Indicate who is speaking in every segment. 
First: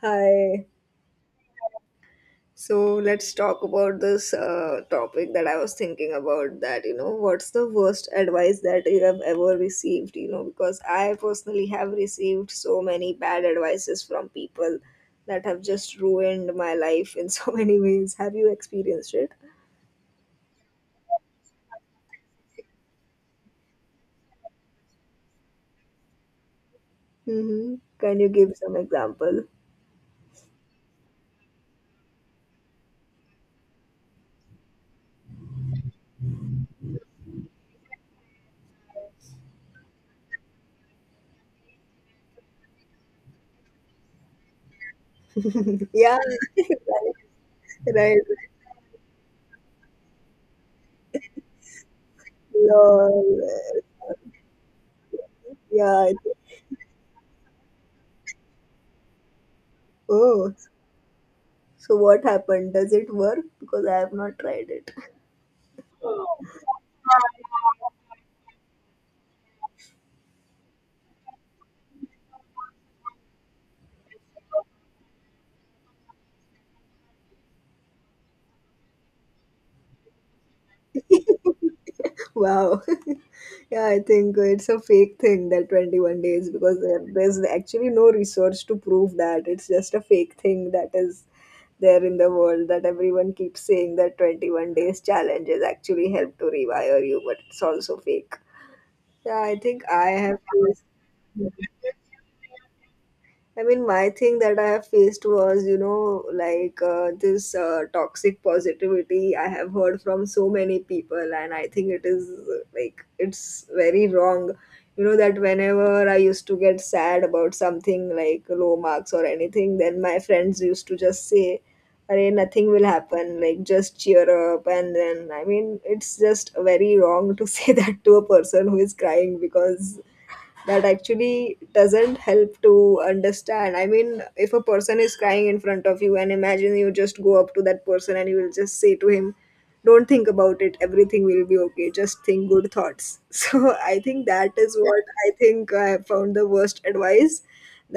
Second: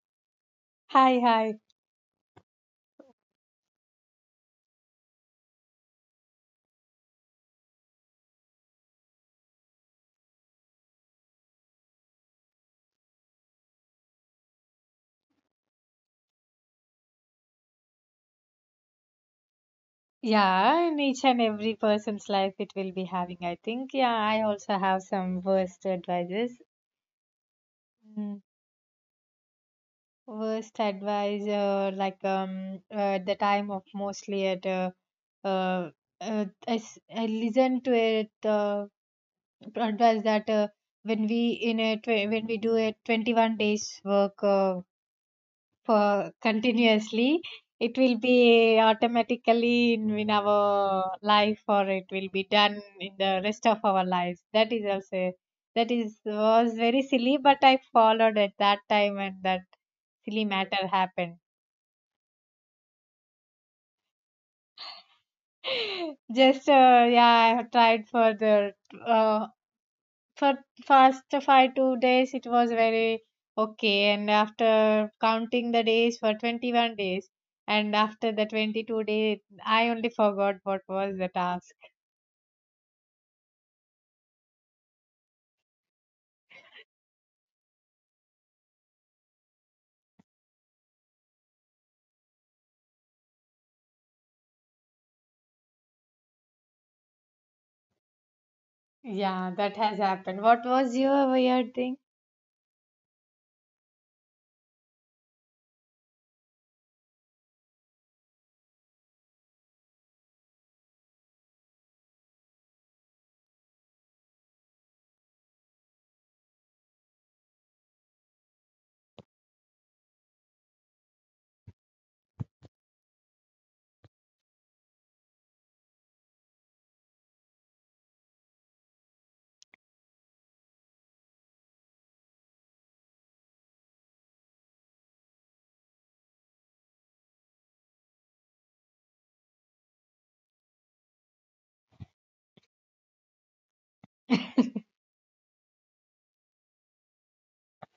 Speaker 1: Hi.
Speaker 2: Hi.
Speaker 1: So let's talk about this topic that I was thinking about that, you know, what's the worst advice that you have ever received, you know, because I personally have received so many bad advices from people that have just ruined my life in so many ways. Have you experienced it?
Speaker 2: Yeah, in each and every person's life it will be having, I think. Yeah, I also have some worst advices.
Speaker 1: Mm-hmm. Can you
Speaker 2: Mm,
Speaker 1: give some example?
Speaker 2: worst advice, the time of mostly at uh, I listen to it advice that when we in a tw when we do a 21 days work
Speaker 1: Yeah,
Speaker 2: for continuously, it will
Speaker 1: right.
Speaker 2: be automatically in our life, or it will be done in
Speaker 1: Lol.
Speaker 2: the rest of our lives. That is also that
Speaker 1: Yeah.
Speaker 2: is
Speaker 1: I-
Speaker 2: was very silly, but I followed at that time, and that silly
Speaker 1: Oh,
Speaker 2: matter happened.
Speaker 1: so what happened? Does it work? Because I have not tried it.
Speaker 2: just yeah, I have tried for the uh, for first 5 2 days. It was very okay, and after counting the days for 21 days and after the 22 day, I only forgot what was the task.
Speaker 1: Wow. Yeah, I think it's a fake thing that 21 days because there's actually no research to prove that. It's just a fake thing that is there in the world that everyone keeps saying that 21 days challenge is actually help to rewire you, but it's also fake. Yeah,
Speaker 2: Yeah,
Speaker 1: I
Speaker 2: that
Speaker 1: think
Speaker 2: has
Speaker 1: I have
Speaker 2: happened. What
Speaker 1: faced.
Speaker 2: was your weird thing?
Speaker 1: I mean, my thing that I have faced was, you know, like this toxic positivity I have heard from so many people, and I think it is like it's very wrong. You know, that whenever I used to get sad about something like low marks or anything, then my friends used to just say, Arey, nothing will happen, like just cheer up. And then, I mean, it's just very wrong to say that to a person who is crying because that actually doesn't help to understand. I mean, if a person is crying in front of you and imagine you just go up to that person and you will just say to him, Don't think about it, everything will be okay, just think good thoughts. So I think that is Yeah. what I think I found the worst advice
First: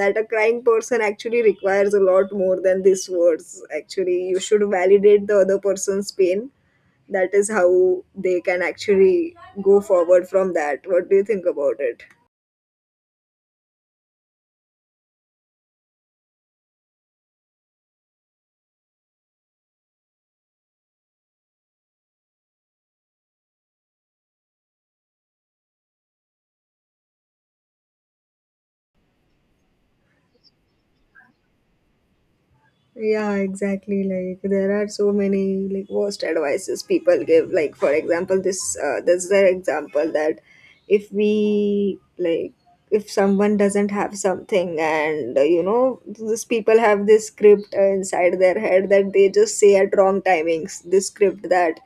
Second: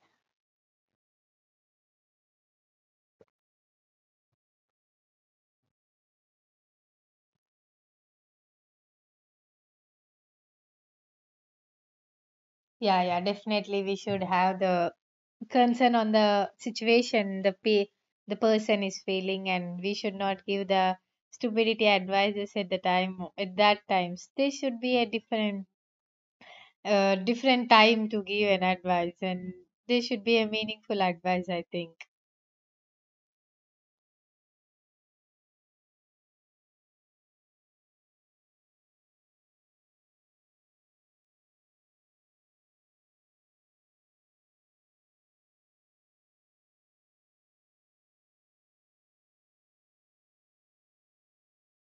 Speaker 1: that a crying person actually requires a lot more than these words. Actually, you should validate the other person's pain. That is how they can actually go forward from that. What do you think about it?
Speaker 2: Yeah, yeah, definitely we should have the concern on the situation the person is feeling, and we should not give the stupidity advices at the time. At that times there should be a different different time to give an advice, and they should be a meaningful advice, I think.
Speaker 1: Yeah, exactly. Like there are so many like worst advices people give. Like for example, this this is an example that if we like if someone doesn't have something and you know these people have this script inside their head that they just say at wrong timings. This script that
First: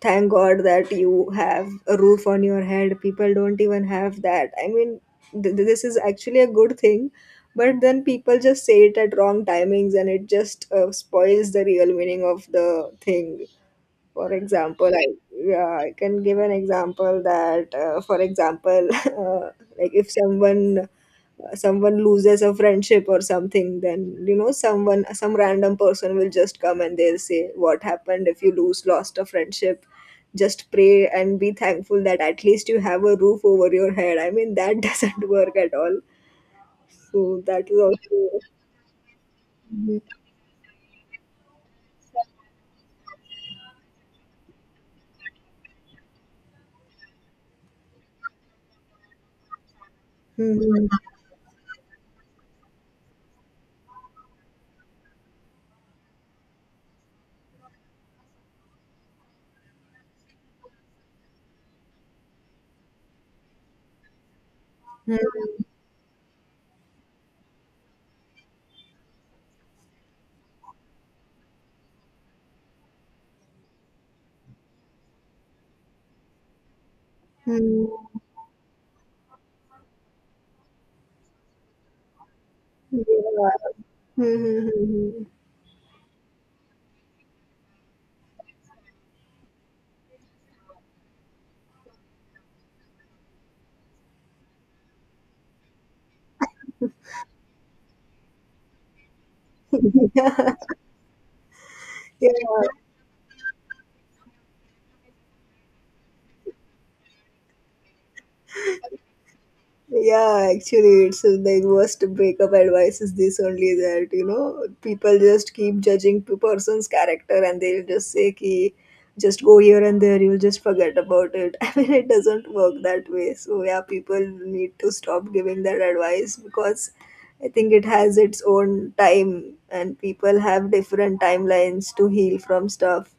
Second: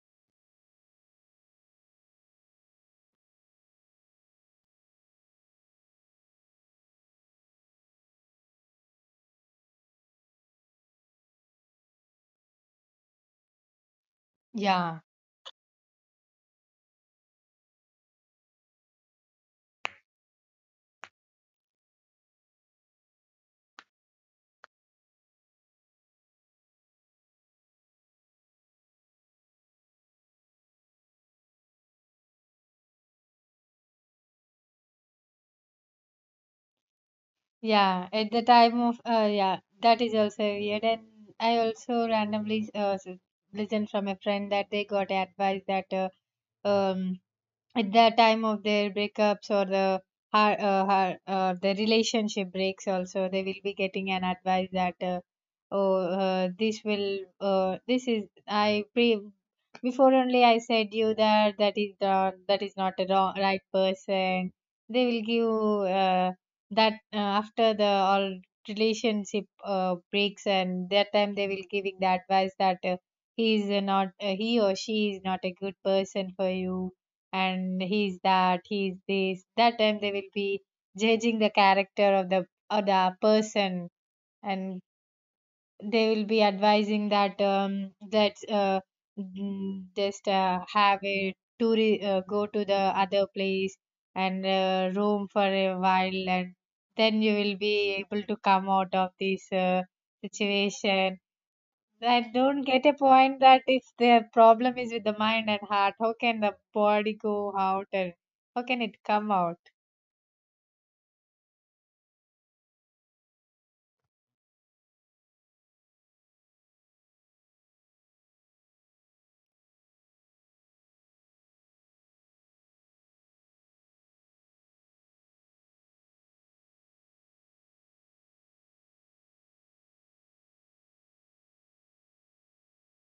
Speaker 1: thank god that you have a roof on your head, people don't even have that. I mean this is actually a good thing, but then people just say it at wrong timings and it just spoils the real meaning of the thing, for example,
Speaker 2: Yeah,
Speaker 1: I yeah, I can give an example that, for example, uh, like if someone someone loses a friendship or something, then you know someone, some random person will just come and they'll say, "What happened if you lose lost a friendship? Just pray and be thankful that at least you have a roof over your head." I mean, that doesn't work at all. So that is
Speaker 2: yeah, at
Speaker 1: also.
Speaker 2: the time of yeah, that is also weird. And I also randomly listened from a friend that they got advice that um at the time of their breakups or
Speaker 1: Mhm.
Speaker 2: the relationship breaks also, they will be getting an advice that oh this will this is before only I said you that that is the that is not a wrong, right person. They will
Speaker 1: Mhm.
Speaker 2: give that after the all relationship breaks, and that time they will giving the advice that he is not, he or she is not a good person for you, and
Speaker 1: Mhm.
Speaker 2: he's that, he's this, that, time they will be judging the character of the
Speaker 1: Yeah.
Speaker 2: other
Speaker 1: Mhm.
Speaker 2: person, and they will be advising that just have a tour, go to the other place and roam for a while, and then you will be able to come out of this
Speaker 1: Mhm. Mhm.
Speaker 2: situation. I don't
Speaker 1: Yeah.
Speaker 2: get a point that if the problem is with the mind and heart, how can the body go out, and how can it come out?
Speaker 1: Yeah, actually, it's the worst breakup advice is this only, that you know people just keep judging two person's character and they'll just say ki just go here and there, you'll just forget about it. I mean, it doesn't work that way. So yeah, people need to stop giving that advice because I think it has its own time and people have different timelines to heal from stuff.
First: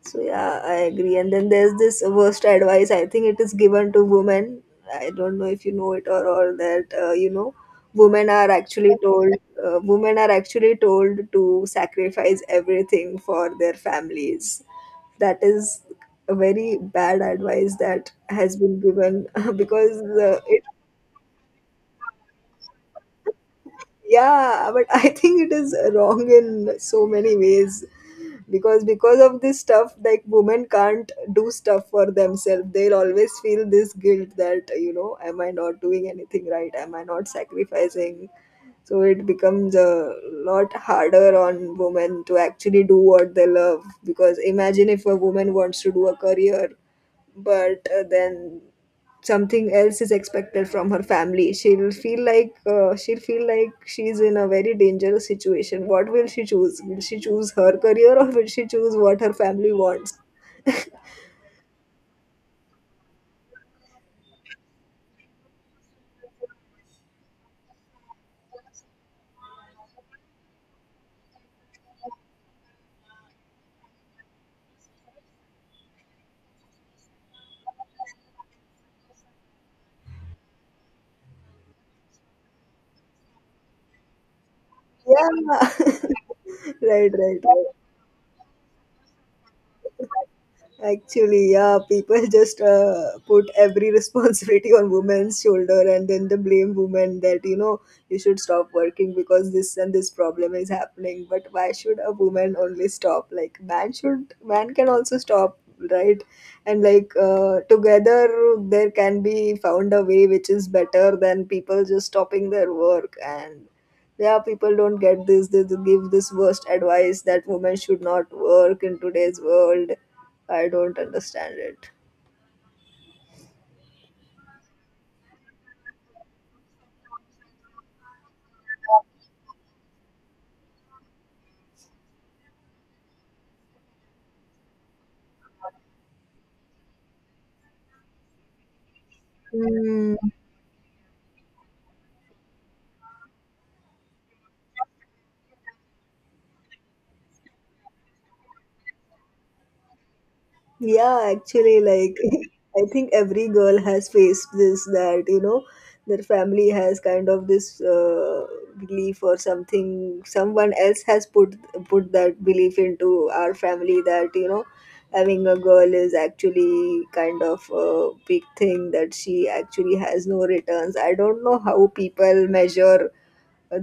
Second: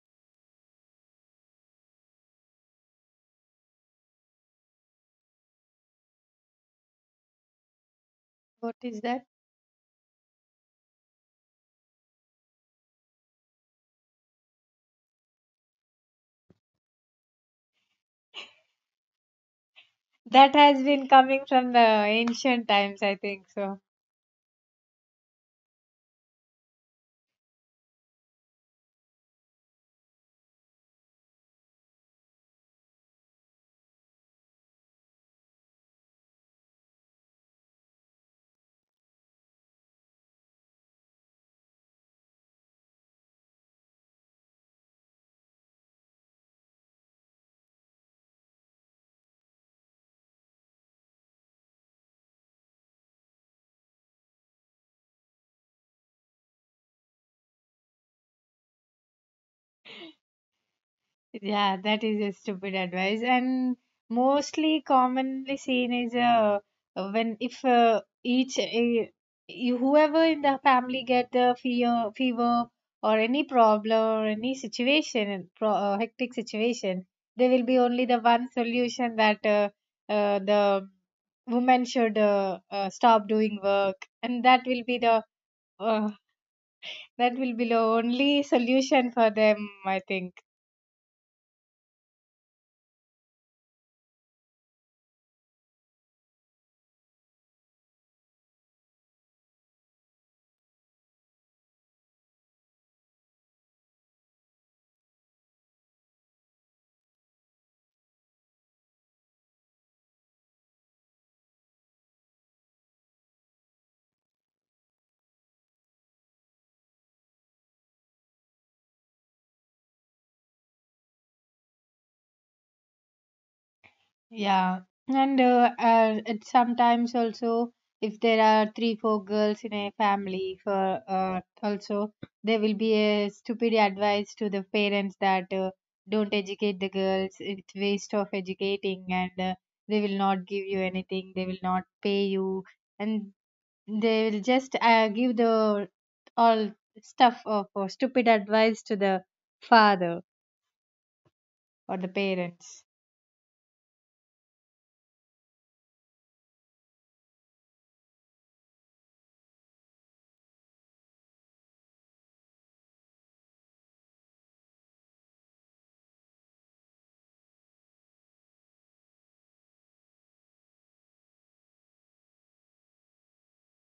Speaker 1: So yeah, I agree. And then there's this worst advice. I think it is given to women. I don't know if you know it or all that. You know, women are
Speaker 2: What
Speaker 1: actually
Speaker 2: is that?
Speaker 1: told. Women are actually told to sacrifice everything for their families. That is a very bad advice that has been given because
Speaker 2: That
Speaker 1: it.
Speaker 2: has been coming from the ancient times, I think so.
Speaker 1: Yeah, but I think it is wrong in so many ways. Because of this stuff, like women can't do stuff for themselves, they'll always feel this guilt that, you know, am I not doing anything right, am I not sacrificing? So it becomes a lot harder on women to actually do what they love, because imagine if a woman wants to do a career but then something else is expected from her family, she'll feel like she's in a very dangerous situation. What will she choose? Will she choose her career or will she choose what her family wants?
Speaker 2: Yeah, that is a stupid advice, and mostly commonly seen is when if each you, whoever in the family get the fear, fever or any problem or any situation, pro, hectic situation, there will be only the one solution that the woman should stop doing work, and that will be the
Speaker 1: Yeah.
Speaker 2: uh,
Speaker 1: Right,
Speaker 2: that
Speaker 1: right.
Speaker 2: will be the only solution for them, I think.
Speaker 1: Actually, yeah, people just put every responsibility on women's shoulder and then they blame women that, you know, you should stop working because this and this problem is happening. But why should a woman only stop? Like, man can also stop, right? And like, together there can be found a way which is better than people just stopping their work. And yeah, people don't get this, they give this worst advice that women should not work in today's world. I don't understand it.
Speaker 2: Yeah, and it sometimes also, if there are 3 4 girls in a family for also, there will be a stupid advice to the parents that don't educate the girls, it's waste of educating, and they
Speaker 1: Mm,
Speaker 2: will not give you anything, they will not pay you, and they will just give the all stuff of stupid advice to the father
Speaker 1: yeah, actually,
Speaker 2: or the
Speaker 1: like
Speaker 2: parents.
Speaker 1: I think every girl has faced this, that you know their family has kind of this belief or something. Someone else has put that belief into our family, that you know having a girl is actually kind of a big thing, that she actually has no returns. I don't know how people measure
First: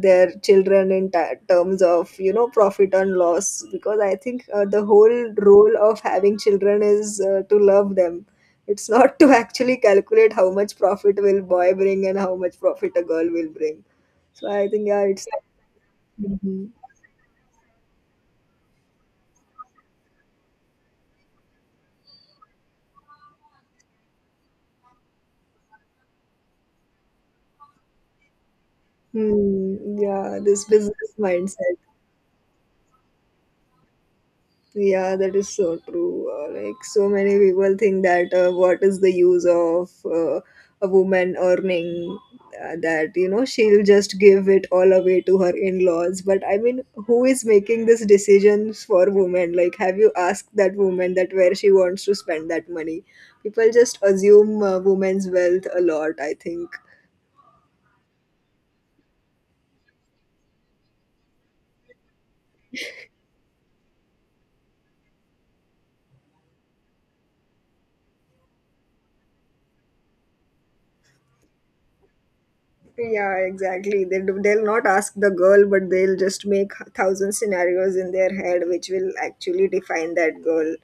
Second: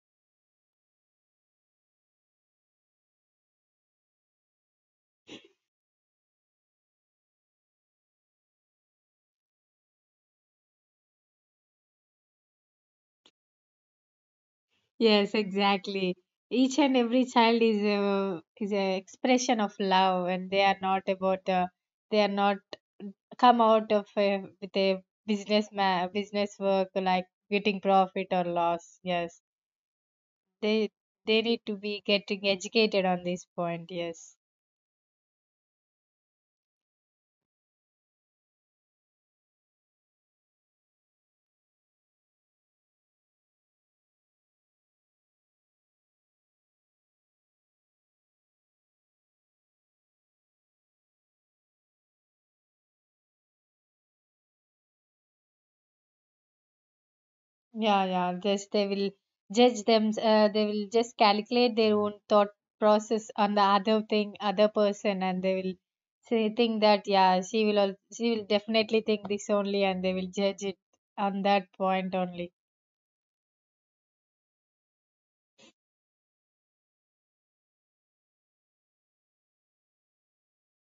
Speaker 1: their children in ta terms of, you know, profit and loss, because I think the whole role of having children is to love them. It's not to actually calculate how much profit will boy bring and how much profit a girl will bring. So I think yeah, it's
Speaker 2: Yes, exactly.
Speaker 1: Mhm.
Speaker 2: Each and every child is a expression of love, and they are not about they are not come out of a, with a business business work like getting profit or loss. Yes,
Speaker 1: Hmm, yeah, this
Speaker 2: they
Speaker 1: business
Speaker 2: they need to
Speaker 1: mindset.
Speaker 2: be getting educated on this point. Yes.
Speaker 1: Yeah, that is so true. Like so many people think that what is the use of a woman earning, that you know she'll just give it all away to her in-laws. But I mean, who is making these decisions for women? Like, have you asked that woman that where she wants to spend that money? People just assume women's wealth a lot, I think.
Speaker 2: Yeah, yeah. Just they will judge them. They will just calculate their own thought process on the other thing, other person, and they will say think that yeah, she will definitely think this only, and they will judge it on that point only.
Speaker 1: Yeah, exactly. They do, they'll not ask the girl, but they'll just make h- thousand scenarios in their head, which will actually define that girl.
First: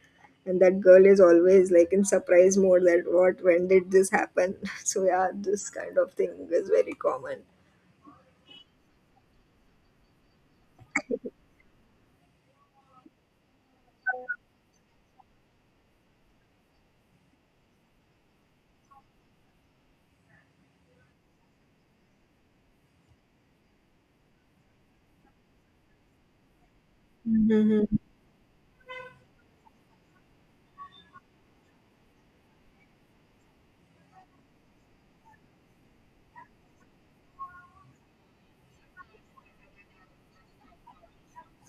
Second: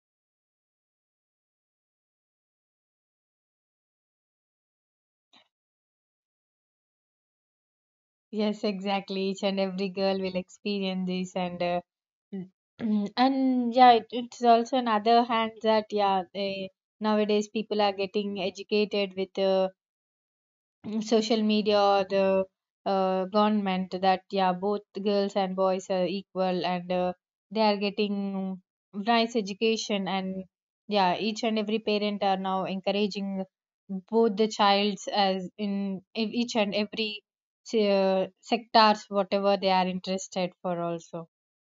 Speaker 1: And that girl is always like in surprise mode that what, when did this happen? So yeah, this kind of thing is very common.
Speaker 2: Yes, exactly. Each and every girl will experience this, and mm, and yeah, it's also another hand that yeah, they, nowadays people are getting educated with. Social media or the government that yeah, both girls and boys are equal, and they are
Speaker 1: Mm-hmm.
Speaker 2: getting nice education, and yeah, each and every parent are now encouraging both the childs as in each and every sectors whatever they are interested for also,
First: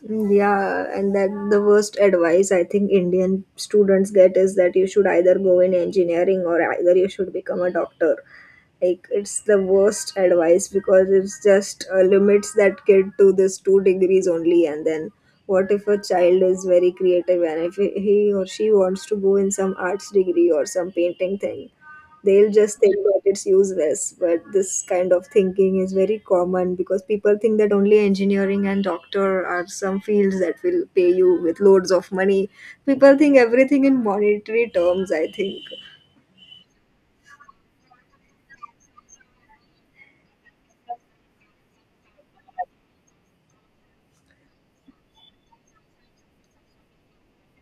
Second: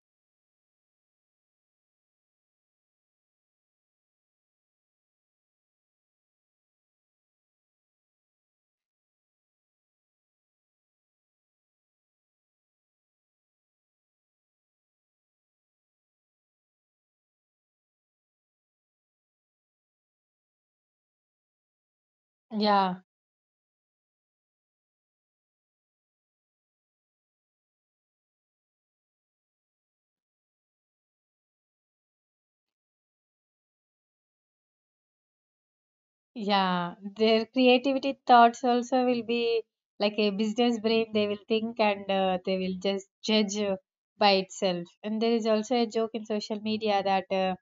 Speaker 1: Yeah, and that the worst advice I think Indian students get is that you should either go in engineering or either you should become a doctor. Like it's the worst advice because it's just limits that kid to this two degrees only, and then what if a child is very creative and if he or she wants to go in some arts degree or some painting thing, they'll just think
Speaker 2: yeah.
Speaker 1: that it's useless. But this kind of thinking is very common because people think that only engineering and doctor are some fields that will pay you with loads of money. People think everything in monetary terms, I think.
Speaker 2: Yeah, their creativity thoughts also will be like a business brain. They will think, and they will just judge by itself. And there is also a joke in social media that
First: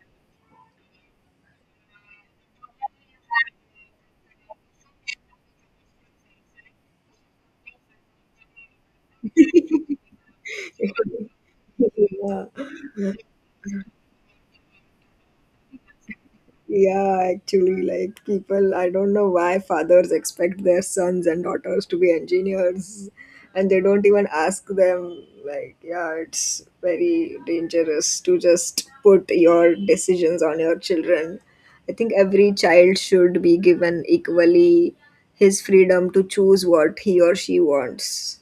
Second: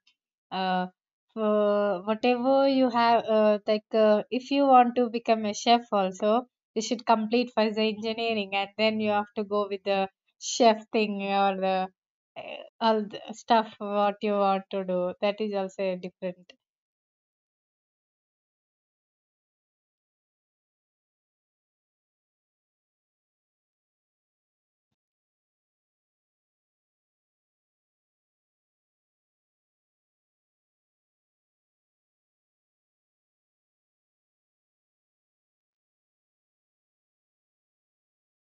Speaker 2: uh, for whatever you have, if you want to become a chef, also you should complete first the engineering, and then you have to go with the chef thing or the
Speaker 1: Yeah.
Speaker 2: uh, all the stuff what you want to do. That is also a different.
Speaker 1: Yeah, actually, like people, I don't know why fathers expect their sons and daughters to be engineers and they don't even ask them. Like, yeah, it's very dangerous to just put your decisions on your children. I think every child should be given equally his freedom to choose what he or she wants.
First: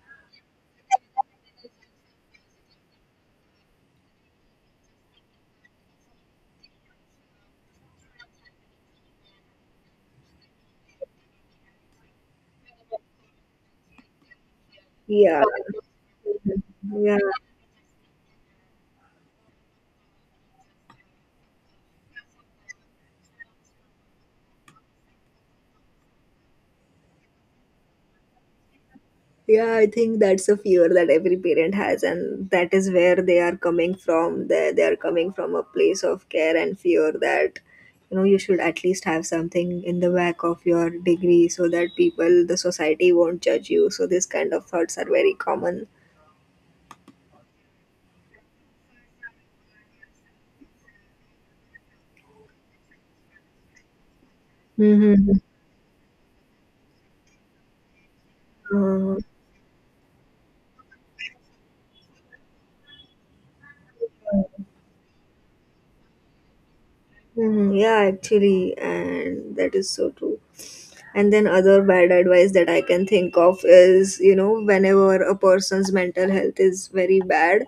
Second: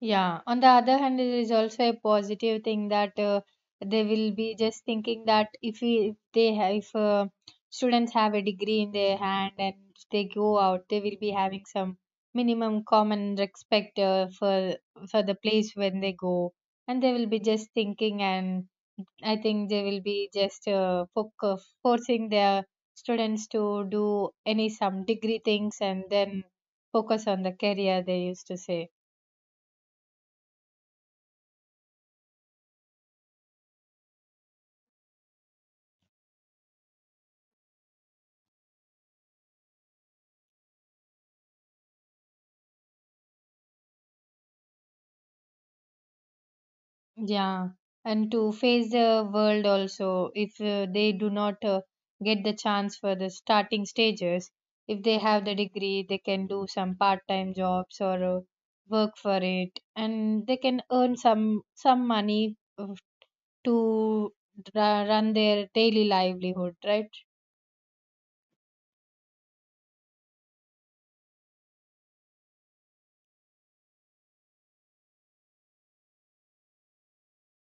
Speaker 2: Yeah, on the other hand, it is also a positive thing that they will be just thinking that if we, if they have, if students have a degree in their hand and if they go out, they will be having some minimum common respect for the
Speaker 1: Yeah,
Speaker 2: place when they go, and they
Speaker 1: yeah.
Speaker 2: will be just thinking, and I think they will be just forcing their students to do any some degree things, and then focus on the career they used to say.
Speaker 1: Yeah, I think that's a fear that every parent has, and that is where they are coming from. They are coming from a place of care and fear that you know you should at least have something in the back of your degree so that people, the society won't judge you. So, these kind of thoughts are very common.
Speaker 2: Yeah, and to face the world also, if they do not get the chance for the starting stages, if they
Speaker 1: Hmm.
Speaker 2: have the degree, they can do some part-time jobs or
Speaker 1: Uh,
Speaker 2: work for it, and they can earn some money to run their daily livelihood, right?
Speaker 1: mhm, yeah, actually, and that is so true. And then other bad advice that I can think of is, you know, whenever a person's mental health is very bad,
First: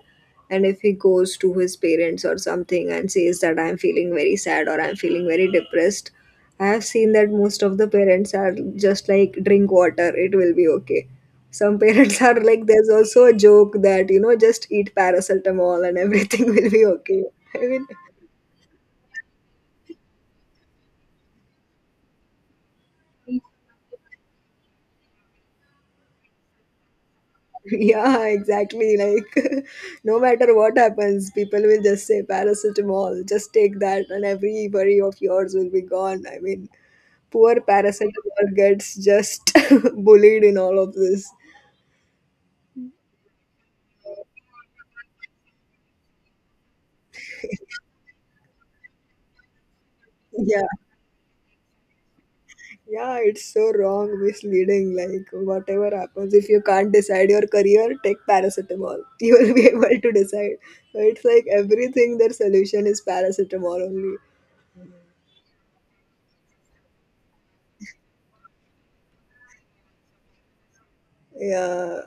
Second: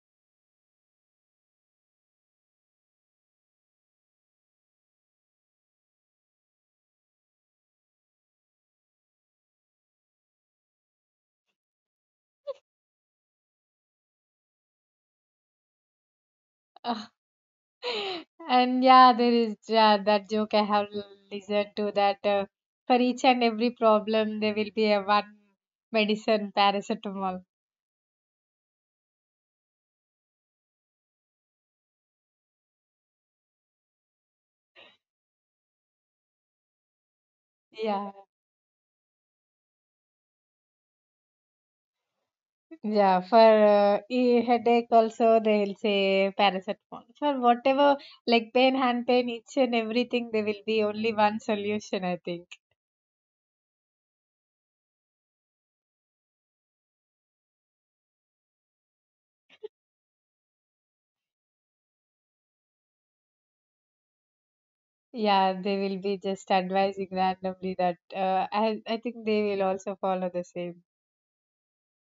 Speaker 1: and if he goes to his parents or something and says that I'm feeling very sad or I'm feeling very depressed, I have seen that most of the parents are just like, drink water, it will be okay. Some parents are like, there's also a joke that, you know, just eat paracetamol and everything will be okay. I mean,
Speaker 2: And yeah, there is yeah, that joke I have listened to that for each and every problem, there will be a one medicine, paracetamol.
Speaker 1: yeah, exactly. Like, no matter what happens, people will just say paracetamol, just take that, and every worry of yours will be gone. I mean, poor
Speaker 2: Yeah,
Speaker 1: paracetamol gets just bullied in all of this.
Speaker 2: yeah. For headache, also they'll say paracetamol. For whatever like pain, hand pain, itch and everything, there will
Speaker 1: Yeah,
Speaker 2: be only one solution, I think.
Speaker 1: yeah, it's so wrong, misleading. Like, whatever happens, if you can't decide your career, take paracetamol. You will be able to decide. So it's like everything, their solution is paracetamol only.
Speaker 2: Yeah, they will be just advising randomly that. I think they will also follow the same.
Speaker 1: Yeah,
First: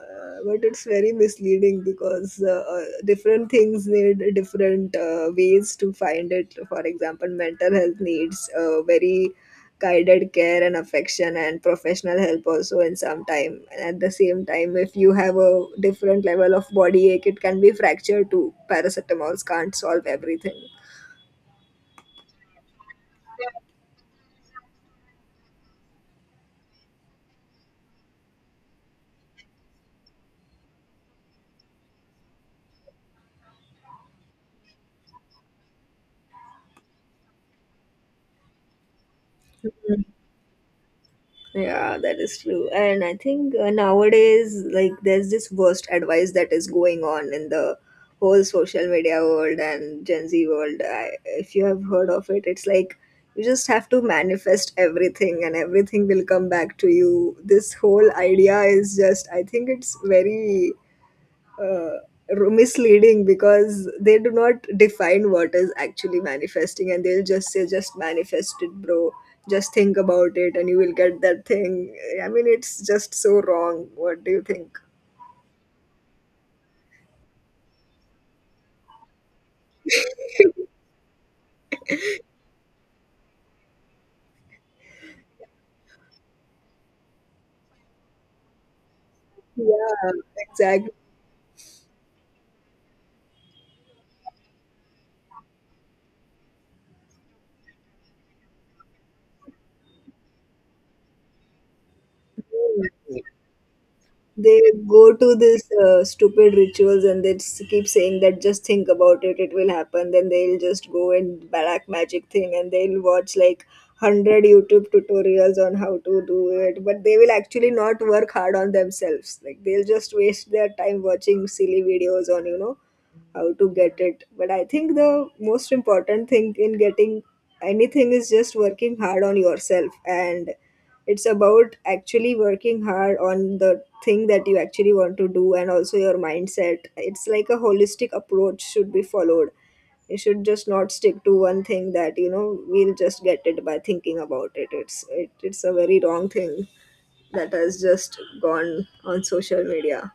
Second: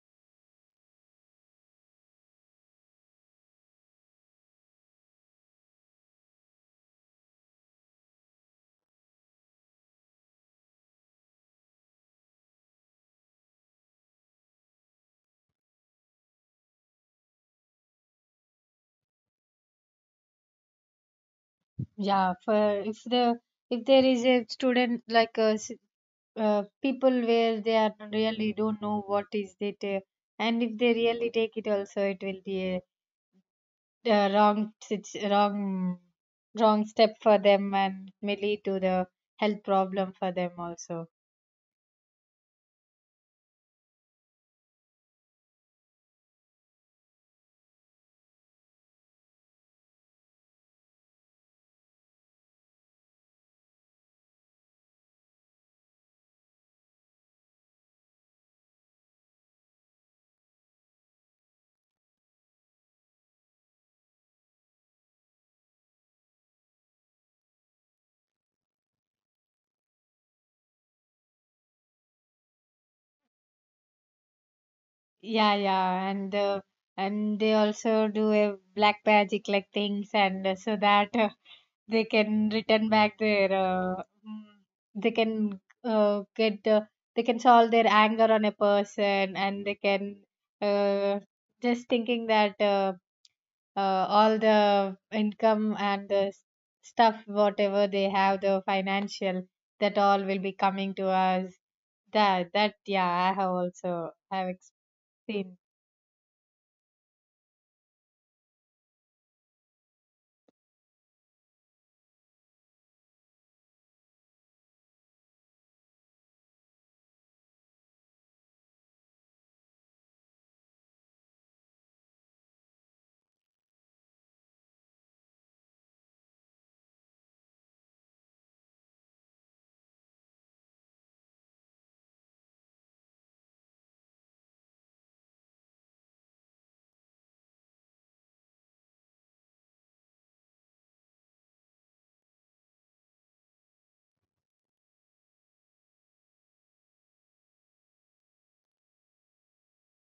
Speaker 1: but it's very misleading because different things need different ways to find it. For example, mental health needs very guided care and affection and professional help also in some time. And at the same time, if you have a different level of body ache, it can be fractured too. Paracetamols can't solve everything.
Speaker 2: Yeah, for if the if there is a student like a people where they are really don't know what is it, and if they really take it also, it will be a the wrong sit- wrong wrong step for them, and may lead to the health problem for them also.
Speaker 1: Yeah, that is true. And I think nowadays, like, there's this worst advice that is going on in the whole social media world and Gen Z world. I, if you have heard of it, it's like you just have to manifest everything and everything will come back to you. This whole idea is just, I think it's very uh, misleading because they do not define what is actually manifesting, and they'll just say just manifest it, bro, just think about it and you will get that thing. I mean, it's just so wrong. What do you think?
Speaker 2: Yeah, yeah, and they also do a black magic like things, and so that they can return back their mm, they can get they can solve their anger on a person, and they
Speaker 1: Yeah,
Speaker 2: can
Speaker 1: exactly.
Speaker 2: uh, just thinking that uh, all the income and the stuff whatever they have, the financial, that all will be coming to us, that that yeah, I have also have
Speaker 1: They go to
Speaker 2: experienced.
Speaker 1: this stupid rituals and they keep saying that just think about it, it will happen, then they'll just go and black magic thing and they'll watch like 100 YouTube tutorials on how to do it, but they will actually not work hard on themselves. Like, they'll just waste their time watching silly videos on, you know, how to get it. But I think the most important thing in getting anything is just working hard on yourself, and it's about actually working hard on the thing that you actually want to do, and also your mindset. It's like a holistic approach should be followed. You should just not stick to one thing that, you know, we'll just get it by thinking about it. It's a very wrong thing that has just gone on social media.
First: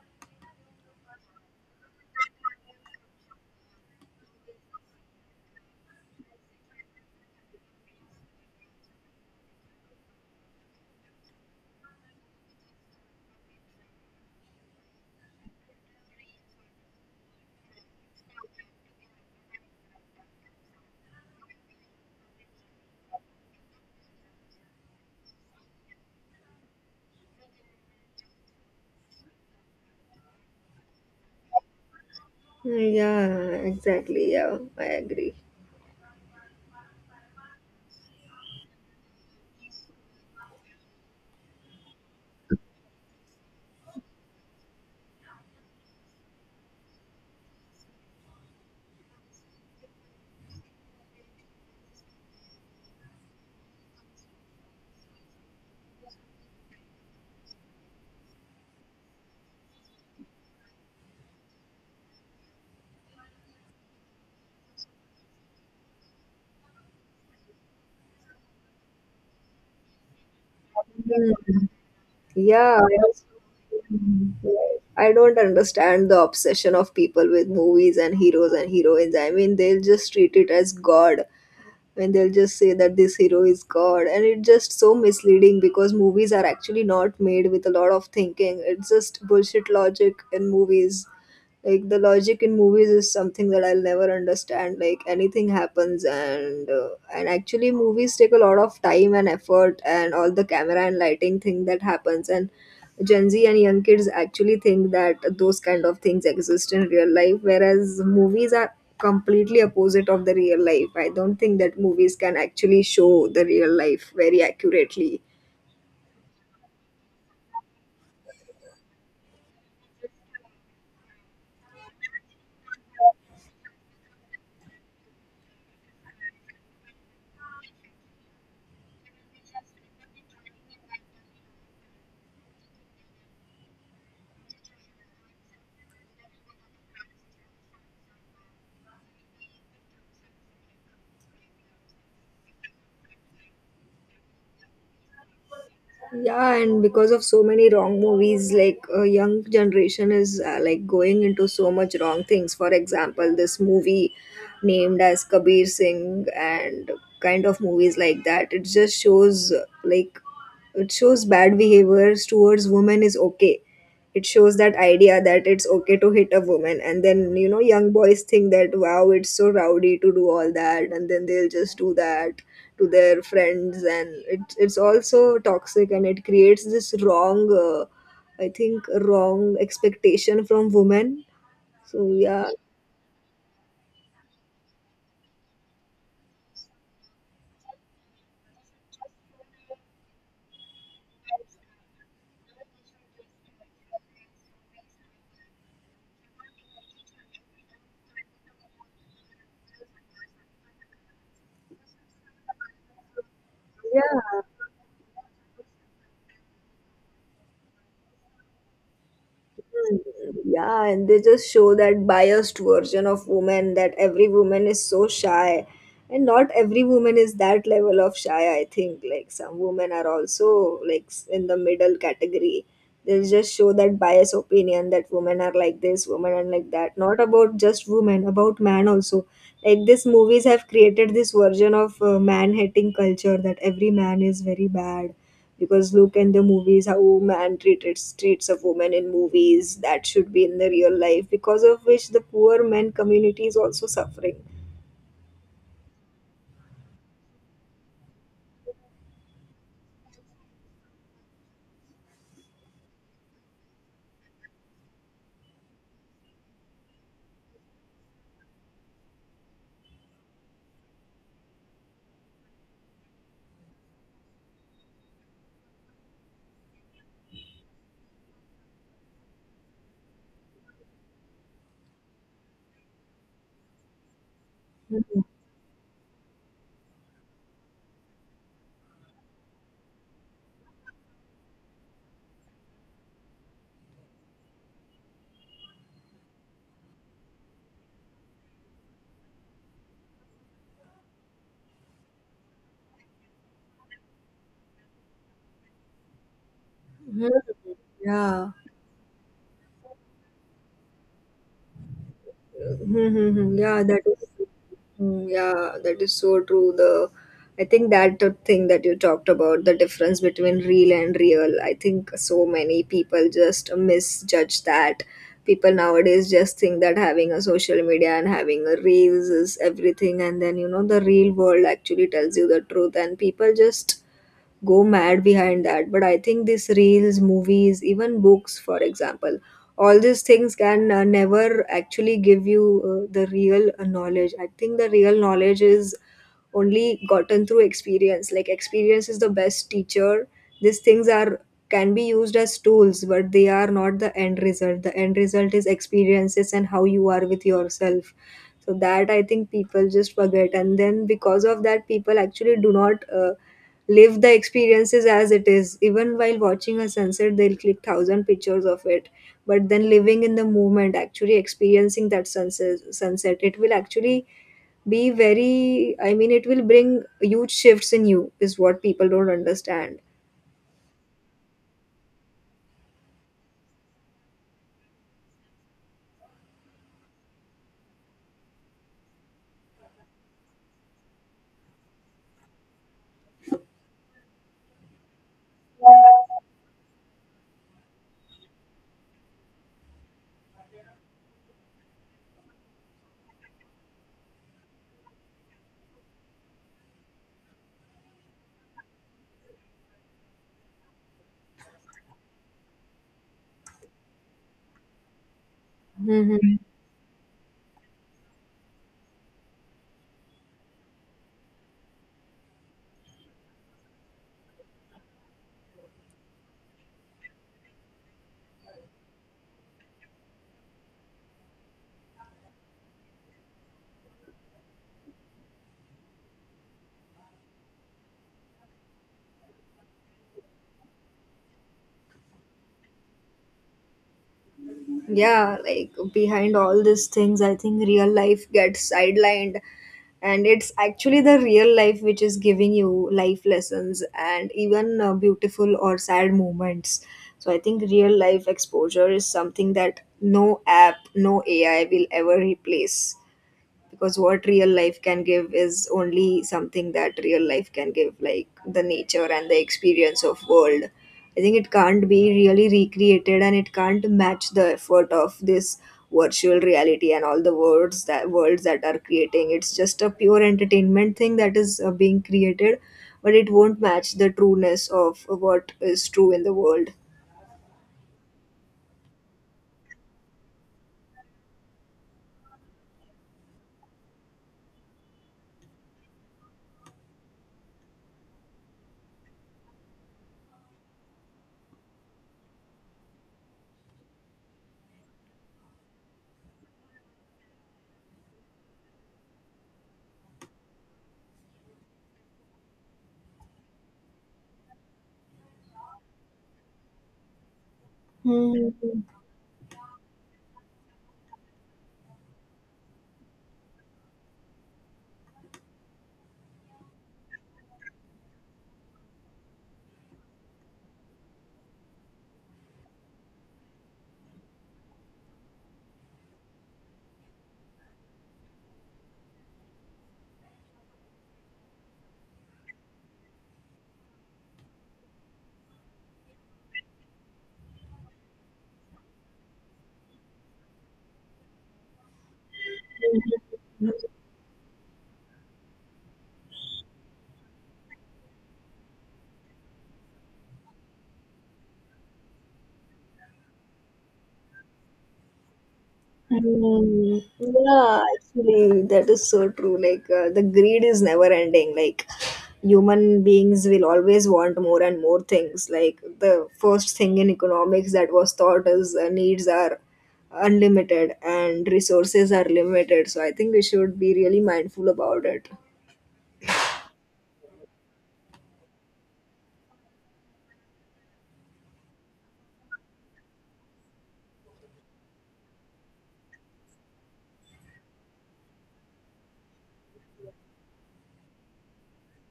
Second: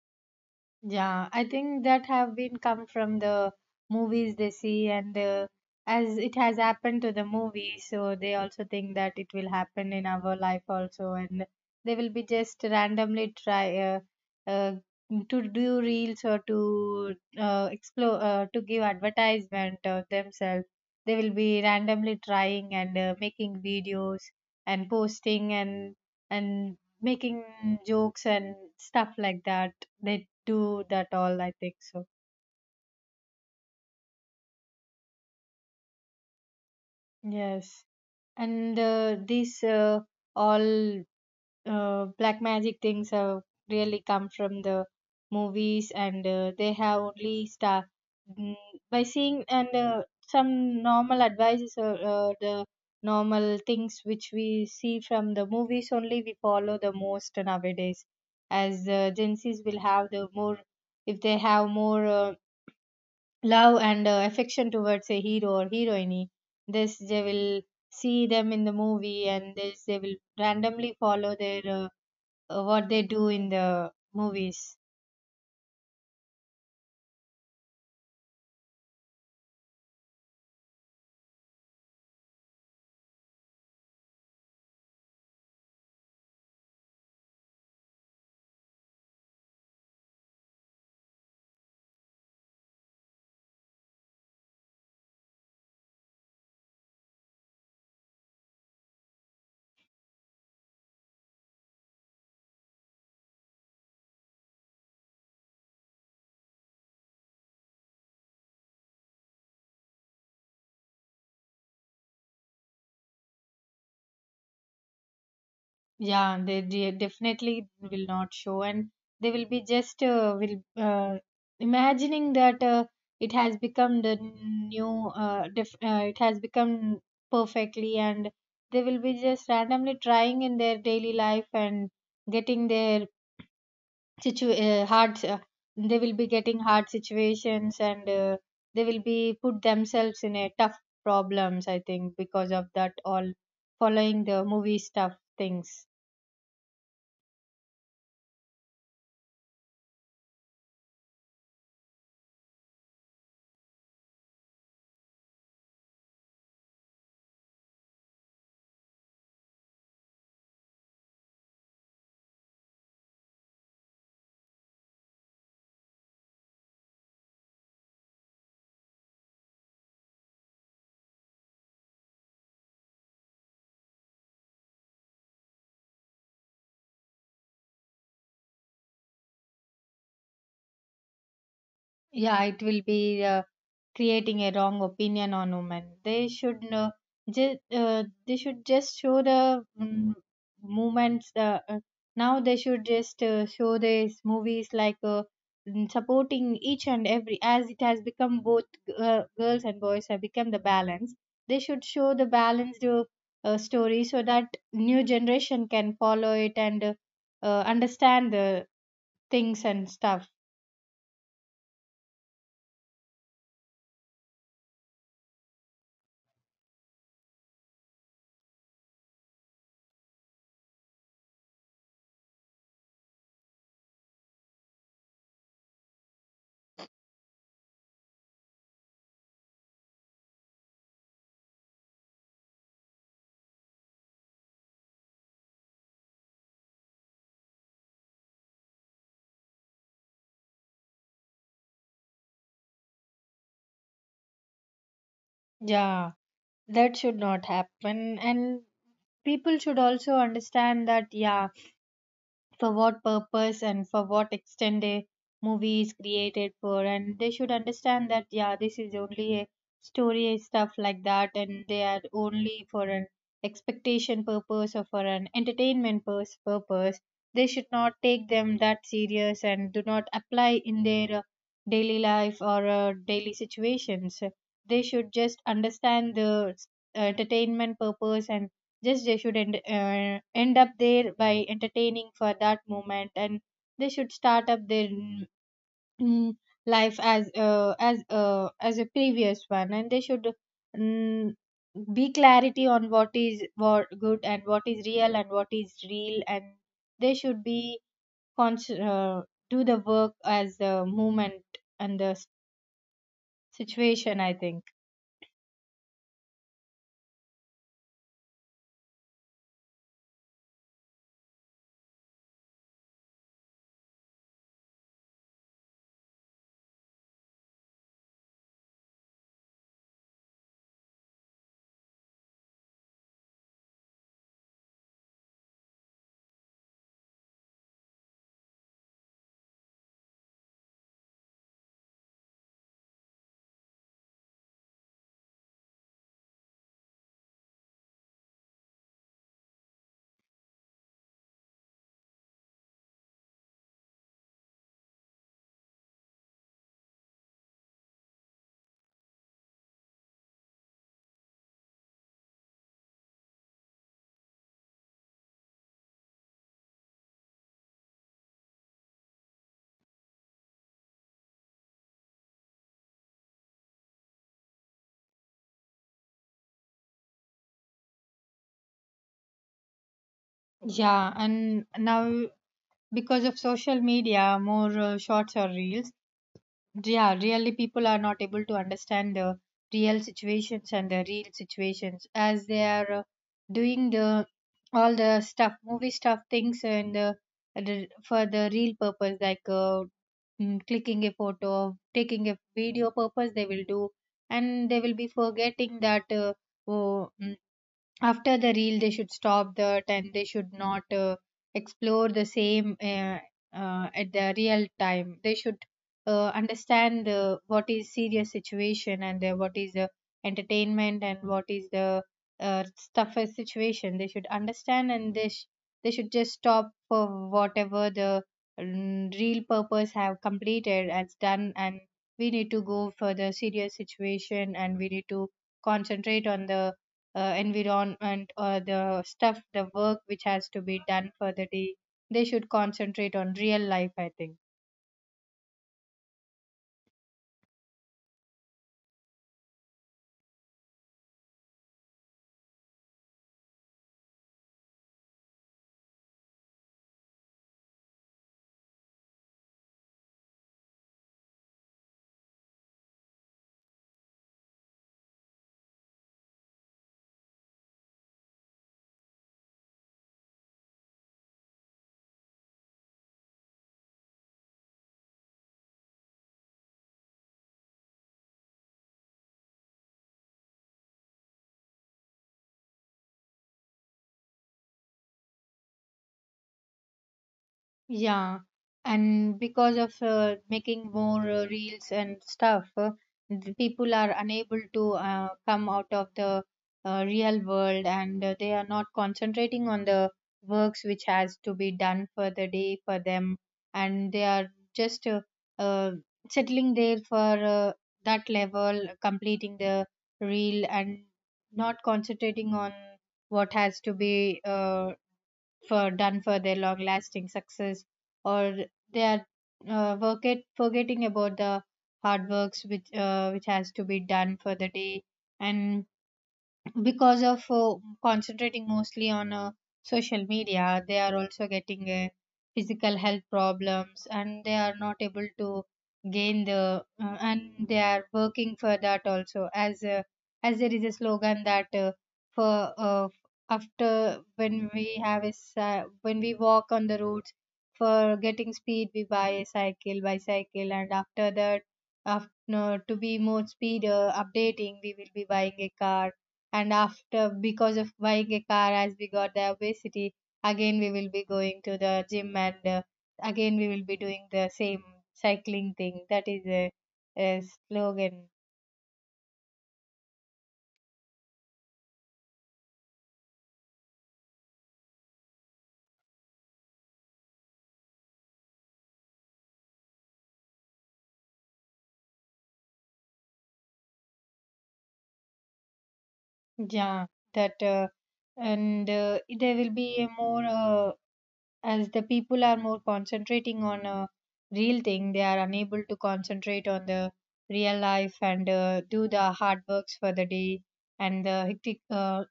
Speaker 2: Yeah, I think that have been come from the movies they see, and the, as it has happened to the movie, so they also think that it will happen in our life also, and they will be just randomly try uh, to do reels or to explore, to give advertisement of themselves. They will be randomly trying, and making videos and posting and making jokes and stuff like that. They do that all, I think so.
Speaker 1: Yeah, exactly. Yeah, I agree.
Speaker 2: Yes, and these all black magic things have really come from the movies, and they have only star mm, by seeing, and some normal advices or the normal things which we see from the movies only, we follow the most nowadays, as Gen Z's will have the more, if they have more love and affection towards a hero or heroine, this they will see them in the movie, and this they will randomly follow their
Speaker 1: Hmm.
Speaker 2: uh, uh,
Speaker 1: Yeah,
Speaker 2: what
Speaker 1: I
Speaker 2: they
Speaker 1: also.
Speaker 2: do in the movies.
Speaker 1: Right. I don't understand the obsession of people with movies and heroes and heroines. I mean, they'll just treat it as God. When they'll just say that this hero is God, and it's just so misleading because movies are actually not made with a lot of thinking. It's just bullshit logic in movies. Like, the logic in movies is something that I'll never understand. Like, anything happens and actually movies take a lot of time and effort and all the camera and lighting thing that happens. And Gen Z and young kids actually think that those kind of things exist in real life, whereas movies are completely opposite of the real life. I don't think that movies can actually show the real life very accurately.
Speaker 2: Yeah, they definitely will not show, and they will be just will imagining that it has become the new it has become perfectly, and they will be just randomly trying in their daily life, and getting their situ hard they will be getting hard situations, and they will be put themselves in a tough problems, I think, because of that all following the movie stuff things.
Speaker 1: Yeah, and because of so many wrong movies, like, a young generation is like going into so much wrong things. For example, this movie named as Kabir Singh and kind of movies like that. It just shows like, it shows bad behaviors towards women is okay, it shows that idea that it's okay to hit a woman, and then, you know, young boys think that wow, it's so rowdy to do all that, and then they'll just do that to their friends, and it's also toxic, and it creates this wrong I think wrong expectation from women. So
Speaker 2: Yeah,
Speaker 1: yeah.
Speaker 2: it will be uh, creating a wrong opinion on women. They should just they should just show the mm movements. Now they should just show these movies like supporting each and every, as it has become both girls and boys have become the balance. They should show the balanced story, so that new generation can follow it, and understand the things and stuff.
Speaker 1: Yeah, and they just show that biased version of women that every woman is so shy. And not every woman is that level of shy, I think. Like, some women are also like in the middle category. They just show that biased opinion that women are like this, women are like that. Not about just women, about man also. Like, these movies have created this version of man hating culture that every man is very bad because look in the movies how man treated treats of women in movies that should be in the real life. Because of which the poor men community is also suffering.
Speaker 2: Yeah. That should not happen, and people should also understand that, yeah, for what purpose and for what extent a movie is created for, and they should understand that, yeah, this is only a story and stuff like that, and they are only for an expectation purpose or for an entertainment purpose. They should not take them that serious and do not apply in their daily life or daily situations. They should
Speaker 1: Mhm.
Speaker 2: just understand the entertainment purpose, and just they should end up there by entertaining for that moment, and they should start up their mm, life as as a previous one, and they should mm, be clarity on what is what good and what is real and what is real, and they
Speaker 1: Mhm.
Speaker 2: should be
Speaker 1: Yeah.
Speaker 2: cons- uh, do the work as the movement and the
Speaker 1: Hmm, hmm, hmm. Yeah, that
Speaker 2: situation,
Speaker 1: is.
Speaker 2: I think.
Speaker 1: Hmm, yeah, that is so true. The, I think that the thing that you talked about, the difference between real and real, I think so many people just misjudge that. People nowadays just think that having a social media and having a reels is everything, and then, you know, the real world actually tells you the truth, and people just go mad behind that. But I think these reels, movies, even books, for example, all these things can never actually give you the real knowledge. I think the real knowledge is only gotten through experience. Like, experience is the best teacher. These things are can be used as tools, but they are not the end result. The end result is experiences and how you are with yourself. So that I think people just forget, and then because of that people actually do not live the experiences as it is. Even while watching a sunset, they'll click thousand pictures of it, but then living in the moment, actually experiencing that sunset, it will actually be very, I mean, it will bring huge shifts in you, is what people don't understand.
Speaker 2: Yeah, and now because of social media, more shorts or reels, yeah, really people are not able to understand the real situations and the real situations as they are, doing the all the stuff movie stuff things, and for the real purpose, like clicking a photo, taking a video purpose, they will do, and they will be forgetting that, oh, mm, after the reel they should stop that, and they should not explore the same, at the real time they should
Speaker 1: Hmm.
Speaker 2: understand what is serious situation, and what is entertainment, and what is the uh, tougher situation they should understand, and they should just stop for whatever the real purpose have completed as done, and we need to go for the serious situation, and we need to concentrate on the environment or the stuff, the work which has to be done for the day. They should concentrate on real life, I think.
Speaker 1: Yeah, like, behind all these things, I think real life gets sidelined, and it's actually the real life which is giving you life lessons and even beautiful or sad moments. So I think real life exposure is something that no app, no AI will ever replace, because what real life can give is only something that real life can give, like the nature and the experience of world. I think it can't be really recreated and it can't match the effort of this virtual reality and all the words that worlds that are creating. It's just a pure entertainment thing that is being created, but it won't match the trueness of what is true in the world.
Speaker 2: Yeah, and because of making more reels and stuff, the people are unable to come out of the real world, and they are not concentrating on the works which has to be done for the day for them, and they are just uh, settling there for that level, completing the reel, and not concentrating on what has to be for done for their long lasting success, or they are forgetting about the hard works which, which has to be done for the day, and because of concentrating mostly on social media, they are also getting physical health problems, and they are not able to gain the and they are working for that also as there is a slogan that, for after when we have a when we walk on the roads, for getting speed we buy a cycle, bicycle, and after that, after, to be more speed updating, we will be buying a car, and after because of buying a car, as we got the obesity, again we will be going to the gym, and again we will be doing the same cycling thing. That is
Speaker 1: Mm,
Speaker 2: a
Speaker 1: yeah,
Speaker 2: slogan.
Speaker 1: actually, that is so true. Like, the greed is never ending. Like, human beings will always want more and more things. Like, the first thing in economics that was taught is needs are unlimited and resources are limited. So, I think we should be really mindful about it.
Speaker 2: Yeah, that and there will be a more as the people are more concentrating on a real thing, they are unable to concentrate on the real life, and do the hard works for the day, and the hectic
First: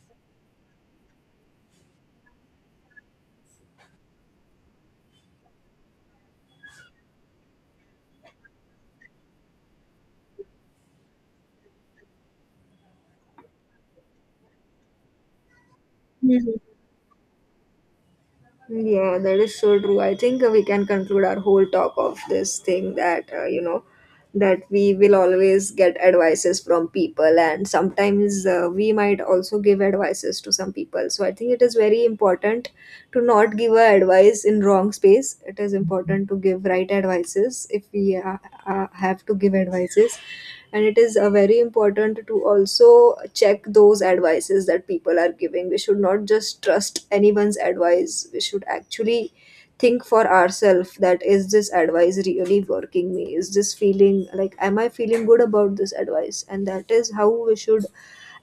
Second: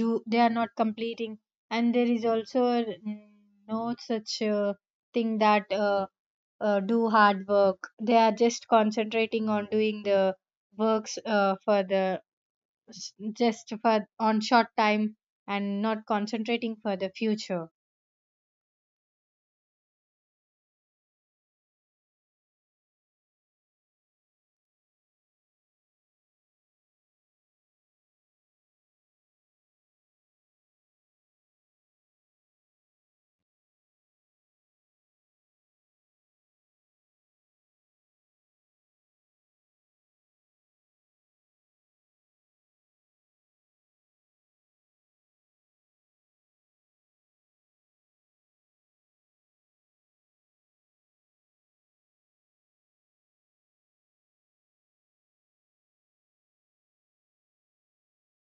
Speaker 2: do, they are not completing, and there is also no such thing that, do hard work. They are just concentrating on doing the works for the s- just for on short time, and not concentrating for the future.
Speaker 1: Yeah, that is so true. I think we can conclude our whole talk of this thing that, you know, that we will always get advices from people, and sometimes we might also give advices to some people. So I think it is very important to not give a advice in wrong space. It is important to give right advices if we have to give advices, and it is very important to also check those advices that people are giving. We should not just trust anyone's advice. We should actually think for ourselves that is this advice really working me, is this feeling like am I feeling good about this advice, and that is how we should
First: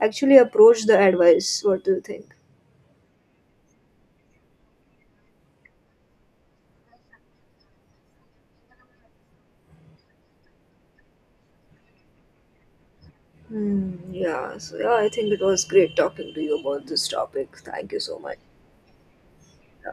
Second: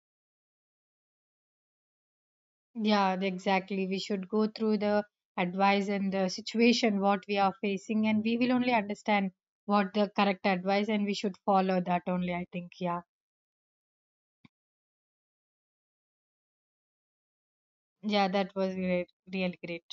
Speaker 1: actually approach the advice. What do you think?
Speaker 2: Yeah, exactly. We should go through the advice and the situation what we are facing, and we will only understand what the correct advice, and we should follow that only. I think, yeah,
Speaker 1: Hmm, yeah, so yeah, I think it was great talking to you about this topic. Thank you so
Speaker 2: yeah,
Speaker 1: much.
Speaker 2: that was great, really great.